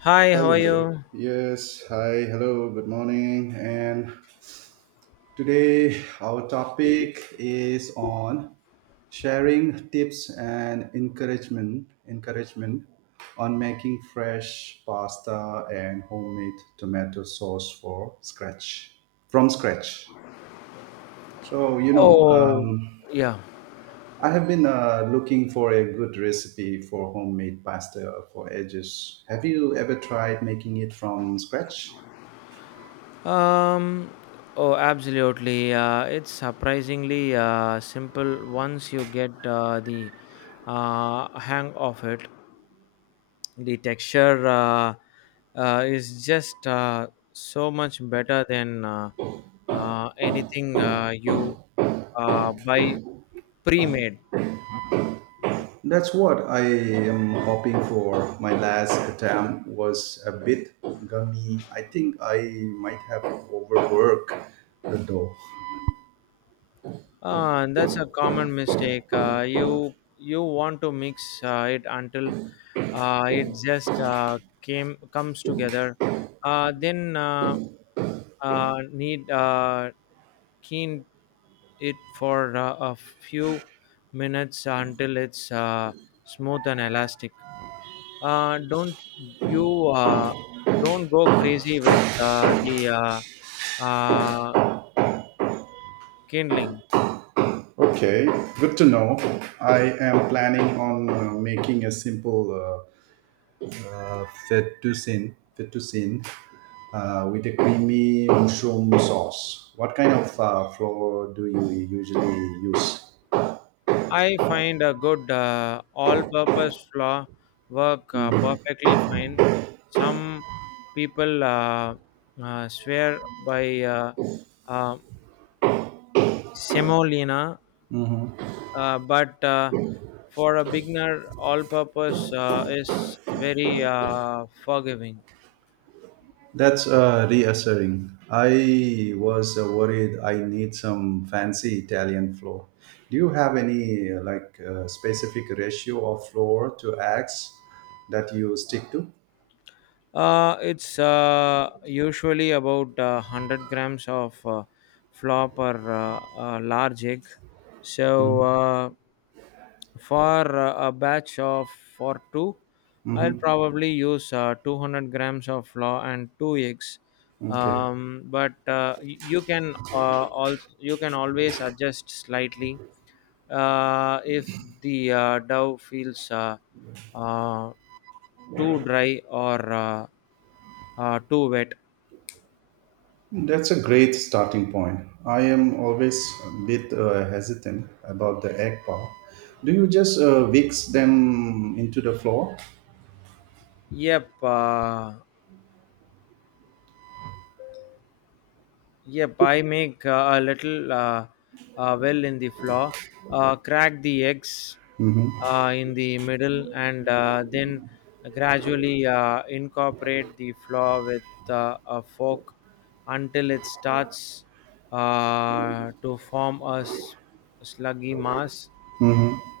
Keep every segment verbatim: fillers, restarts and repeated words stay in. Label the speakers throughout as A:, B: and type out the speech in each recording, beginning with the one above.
A: Hi, how are
B: Hello.
A: you?
B: Yes. Hi. Hello. Good morning. And today our topic is on sharing tips and encouragement encouragement on making fresh pasta and homemade tomato sauce for scratch from scratch. So you know,
A: Oh,
B: um,
A: yeah.
B: I have been uh, looking for a good recipe for homemade pasta for ages. Have you ever tried making it from scratch?
A: Um, oh, absolutely. Uh, it's surprisingly uh, simple once you get uh, the uh, hang of it. The texture uh, uh, is just uh, so much better than uh, uh, anything uh, you uh, buy pre-made.
B: That's what I am hoping for. My last attempt was a bit gummy. I think I might have overworked the dough.
A: Uh, and that's a common mistake. Uh, you you want to mix uh, it until uh, it just uh, came comes together. Uh, then uh, uh, need uh, keen it for uh, a few minutes until it's uh, smooth and elastic. Uh, don't you uh, don't go crazy with uh, the uh, uh, kindling.
B: Okay, good to know. I am planning on uh, making a simple uh, uh, fettuccine, fettuccine uh, with a creamy mushroom sauce. What kind of uh, flour do you usually use?
A: I find a good uh, all-purpose floor work uh, perfectly fine. Some people uh, uh, swear by uh, uh, semolina, uh, but uh, for a beginner, all-purpose uh, is very uh, forgiving.
B: That's uh, reassuring. I was uh, worried I need some fancy Italian floor. Do you have any uh, like uh, specific ratio of floor to eggs that you stick to?
A: Uh, it's uh, usually about uh, one hundred grams of uh, flop or uh, a large egg. So, uh, for uh, a batch of for two, I'll
B: Mm-hmm.
A: probably use uh, two hundred grams of flour and two eggs.
B: Okay,
A: Um, but uh, y- you can uh, also you can always adjust slightly uh, if the uh, dough feels uh, uh, too dry or uh, uh, too wet.
B: that's a great starting point. I am always a bit uh, hesitant about the egg part. Do you just uh, mix them into the floor?
A: Yep. Uh, yep. I make uh, a little uh, uh, well in the flour. Uh, crack the eggs uh, in the middle, and uh, then gradually uh, incorporate the flour with uh, a fork until it starts uh, to form a s- sluggy mass,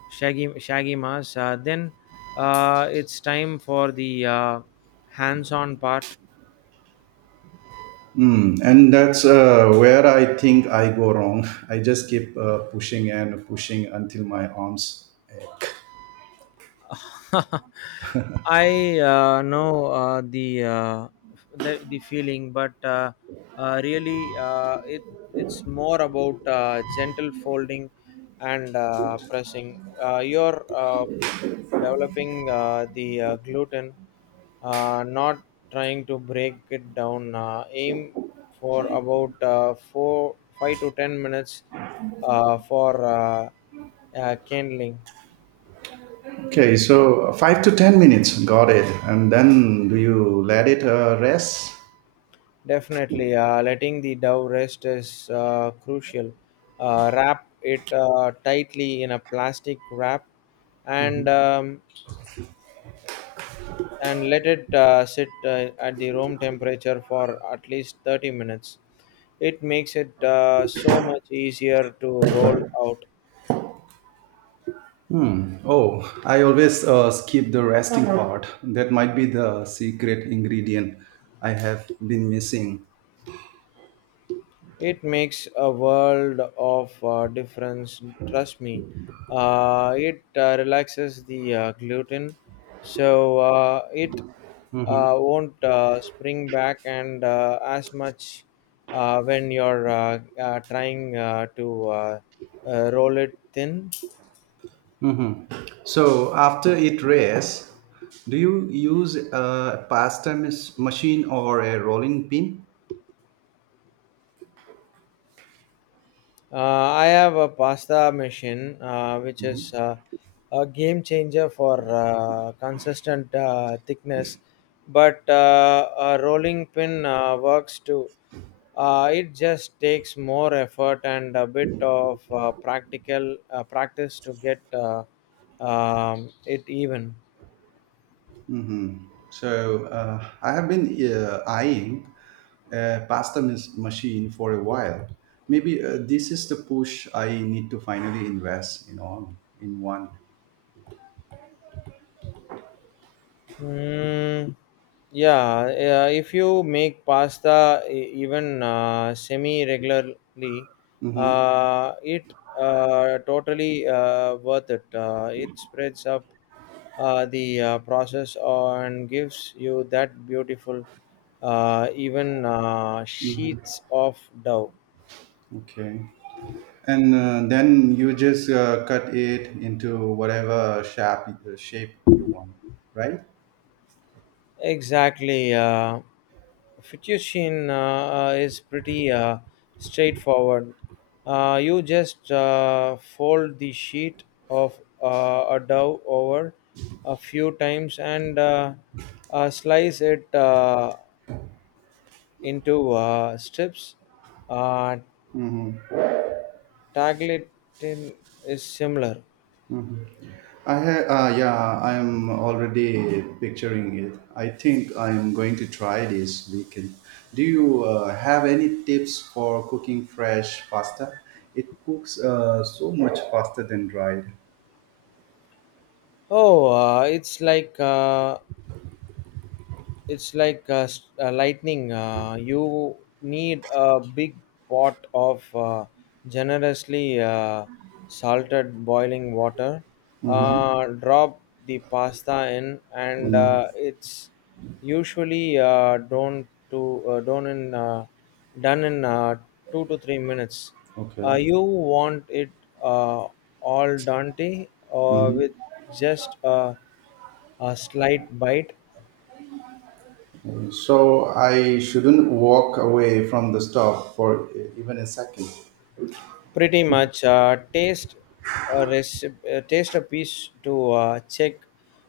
A: shaggy shaggy mass. Uh, then uh, it's time for the uh, hands-on part.
B: Mm, and that's uh, where I think I go wrong. I just keep uh, pushing and pushing until my arms.
A: I uh, know uh, the, uh, the the feeling, but uh, uh, really, uh, it it's more about uh, gentle folding and uh, pressing. Uh, you're uh, developing uh, the uh, gluten, uh, not trying to break it down. Uh, aim for about uh, four, five to ten minutes uh, for uh, uh, kindling.
B: Okay, so five to ten minutes, got it. And then do you let it uh, rest?
A: Definitely, uh, letting the dough rest is uh, crucial. Uh, wrap it uh, tightly in a plastic wrap and um, and let it uh, sit uh, at the room temperature for at least thirty minutes. It makes it uh, so much easier to roll out.
B: Oh, I always uh, skip the resting. Uh-huh. Part that might be the secret ingredient I have been missing.
A: It makes a world of uh, difference, trust me. Uh, it uh, relaxes the uh, gluten so uh, it uh, won't uh, spring back and uh, as much uh, when you're uh, uh, trying uh, to uh, uh, roll it thin.
B: Mhm. So after it rests, do you use a pasta mis- machine or a rolling pin?
A: Uh, I have a pasta machine, uh, which is uh, a game changer for uh, consistent uh, thickness, but uh, a rolling pin uh, works too. Uh, it just takes more effort and a bit of uh, practical uh, practice to get uh, um, it even.
B: So uh, I have been uh, eyeing a pasta mis- machine for a while. Maybe uh, this is the push I need to finally invest in on in one.
A: Mm, yeah, yeah, if you make pasta e- even uh, semi regularly,
B: Mm-hmm.
A: uh, it uh, totally uh, worth it. Uh, it spreads up uh, the uh, process and gives you that beautiful, uh, even uh,
B: Mm-hmm.
A: sheets of dough.
B: Okay. And uh, then you just uh, cut it into whatever shape uh, shape you want, right?
A: Exactly. Uh, fettuccine uh, uh, is pretty uh, straightforward. Uh, you just uh, fold the sheet of uh, a dough over a few times and uh, uh, slice it uh, into uh, strips. Uh, Tagliatelle is similar.
B: I ha- uh, yeah, I'm already picturing it. I think I'm going to try this weekend. Do you uh, have any tips for cooking fresh pasta? It cooks uh, so much faster than dried.
A: Oh, uh, it's like uh, it's like uh, s- uh, lightning. Uh, you need a big pot of uh, generously uh, salted boiling water.
B: Mm-hmm.
A: Uh, drop the pasta in, and uh, it's usually uh, done to uh, done in uh, done in uh, two to three minutes. Uh,
B: Okay.
A: you want it uh, all dante or with just a, a slight bite.
B: So I shouldn't walk away from the stove for e- even a second.
A: Pretty much uh, taste a recipe, uh, taste a piece to uh, check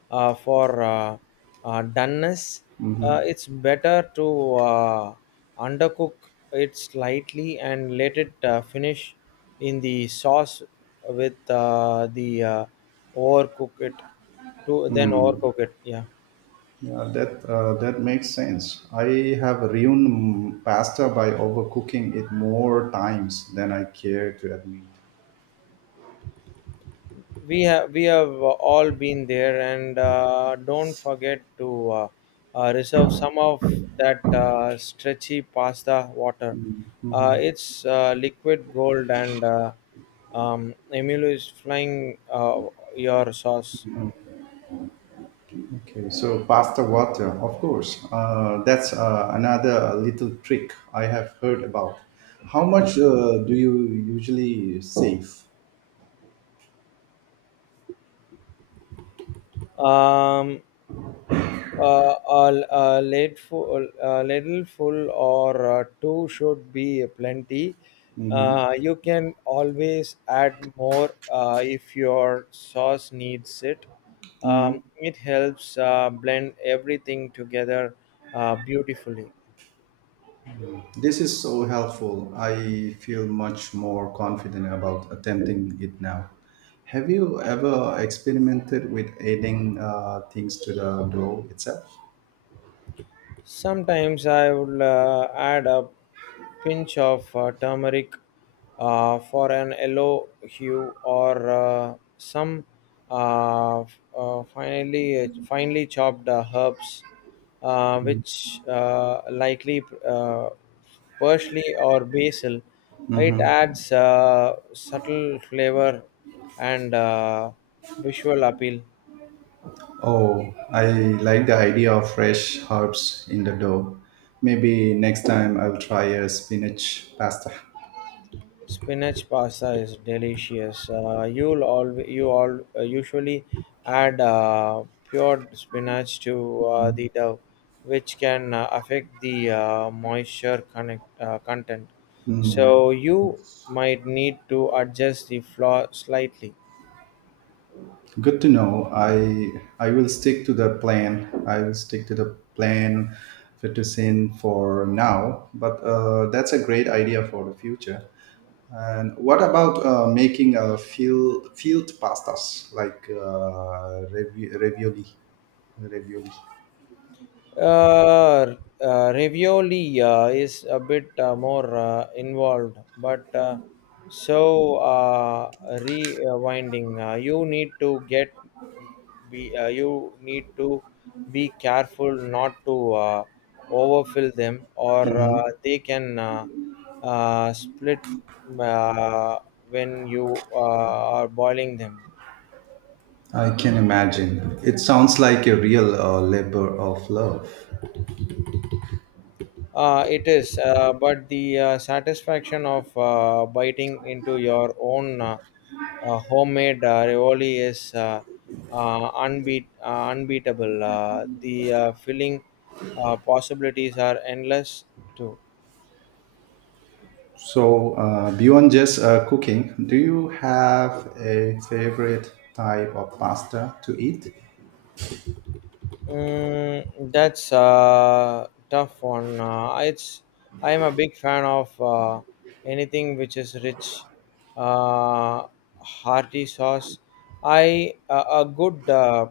A: uh, for uh, uh, doneness. Uh, it's better to uh, undercook it slightly and let it uh, finish in the sauce with uh, the uh, overcook it to then overcook it. Yeah.
B: Yeah, that uh, that makes sense. I have ruined mm, pasta by overcooking it more times than I care to admit.
A: we have we have all been there and uh, don't forget to uh, uh, reserve some of that uh, stretchy pasta water. Uh, it's uh, liquid gold and uh, um, emilio is flying uh, your sauce.
B: Okay, so pass the water, of course. Uh, that's uh, another little trick I have heard about. How much uh, do you usually save?
A: um, uh, a, a late full, a little full or uh, two should be plenty.
B: Mhm.
A: Uh, you can always add more uh, if your sauce needs it. Um,
B: Mm.
A: it helps uh, blend everything together uh, beautifully.
B: This is so helpful. I feel much more confident about attempting it now. Have you ever experimented with adding uh, things to the dough itself?
A: Sometimes I would uh, add a pinch of uh, turmeric uh, for an yellow hue or uh, some uh, f- uh, finely finely chopped uh, herbs, uh, which uh, likely uh, parsley or basil. It
B: Mhm.
A: adds uh, subtle flavor and uh, visual appeal.
B: Oh, I like the idea of fresh herbs in the dough. Maybe next time I'll try a spinach pasta.
A: Spinach pasta is delicious. Uh, you'll all you all uh, usually add uh, pure spinach to uh, the dough, which can uh, affect the uh, moisture connect, uh, content. So you might need to adjust the flour slightly.
B: Good to know. I I will stick to the plan. I will stick to the plan fettuccine for now. But uh, that's a great idea for the future. And what about uh, making a field field pastas like uh, ravi- ravioli? Ravioli.
A: Uh, uh, Ravioli uh, is a bit uh, more uh, involved, but uh, so uh, rewinding. Uh, you need to get be uh, you need to be careful not to uh, overfill them, or uh,
B: Mhm.
A: they can uh, uh, split uh, when you uh, are boiling them.
B: I can imagine. It sounds like a real uh, labor of love.
A: Uh, it is, uh, but the uh, satisfaction of uh, biting into your own uh, uh, homemade uh, ravioli is uh, uh, unbeat, uh, unbeatable. Uh, the uh, filling uh, possibilities are endless too.
B: So, uh, beyond just uh, cooking, do you have a favorite type of pasta to eat?
A: Mm, that's a tough one. Uh, it's I am a big fan of uh, anything which is rich, uh, hearty sauce. I uh, a a good uh,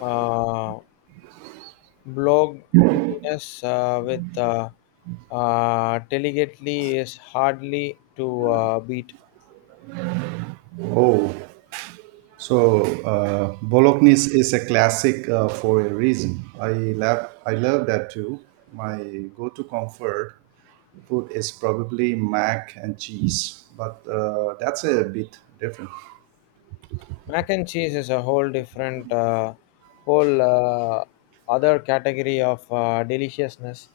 A: uh, blogginess uh, with uh, uh, delicately is hardly to uh, beat.
B: Oh, so uh, bolognese is a classic uh, for a reason. I love I love that too. My go-to comfort food is probably mac and cheese, but uh, that's a bit different.
A: Mac and cheese is a whole different uh, whole uh, other category of uh, deliciousness,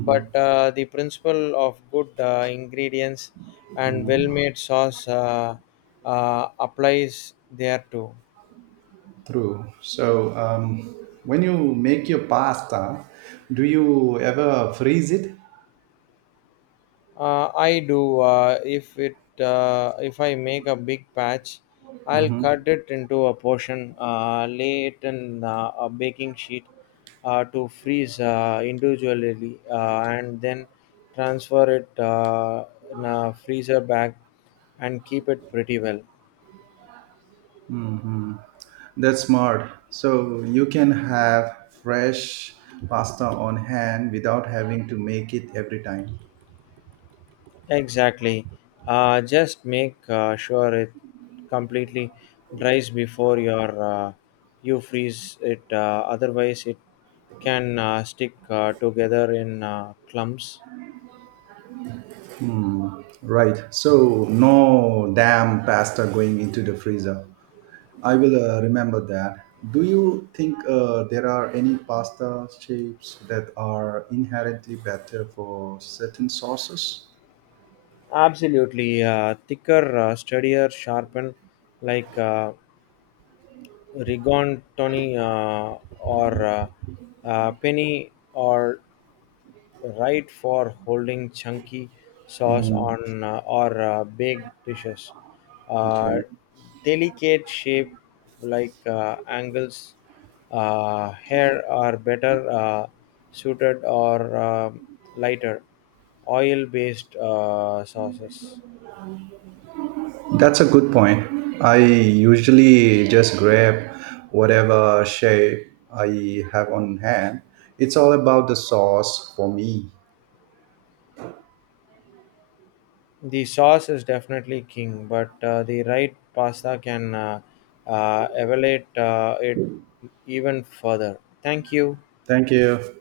A: but uh, the principle of good uh, ingredients and well made sauce uh, uh, applies there too.
B: True. So, um, when you make your pasta, do you ever freeze it?
A: Uh, I do. Uh, if it uh, if I make a big patch, I'll cut it into a portion, uh, lay it in uh, a baking sheet uh, to freeze uh, individually, uh, and then transfer it uh, in a freezer bag and keep it pretty well.
B: That's smart. So, you can have fresh pasta on hand without having to make it every time.
A: Exactly. Uh, just make uh, sure it completely dries before your uh, you freeze it. Uh, otherwise, it can uh, stick uh, together in uh, clumps.
B: Right. So, no damn pasta going into the freezer. I will uh, remember that. Do you think uh, there are any pasta shapes that are inherently better for certain sauces?
A: Absolutely, uh, thicker, uh, steadier, sharpen like uh, rigatoni uh, or uh, uh, penny or Right for holding chunky sauce
B: Mm,
A: on uh, or uh, baked dishes. Uh,
B: okay.
A: Delicate shape like uh, angles, uh, hair are better uh, suited or um lighter oil based uh, sauces.
B: That's a good point. I usually just grab whatever shape I have on hand. It's all about the sauce for me.
A: The sauce is definitely king, but uh, the right pasta can uh, uh, elevate uh, it even further. Thank you.
B: Thank you.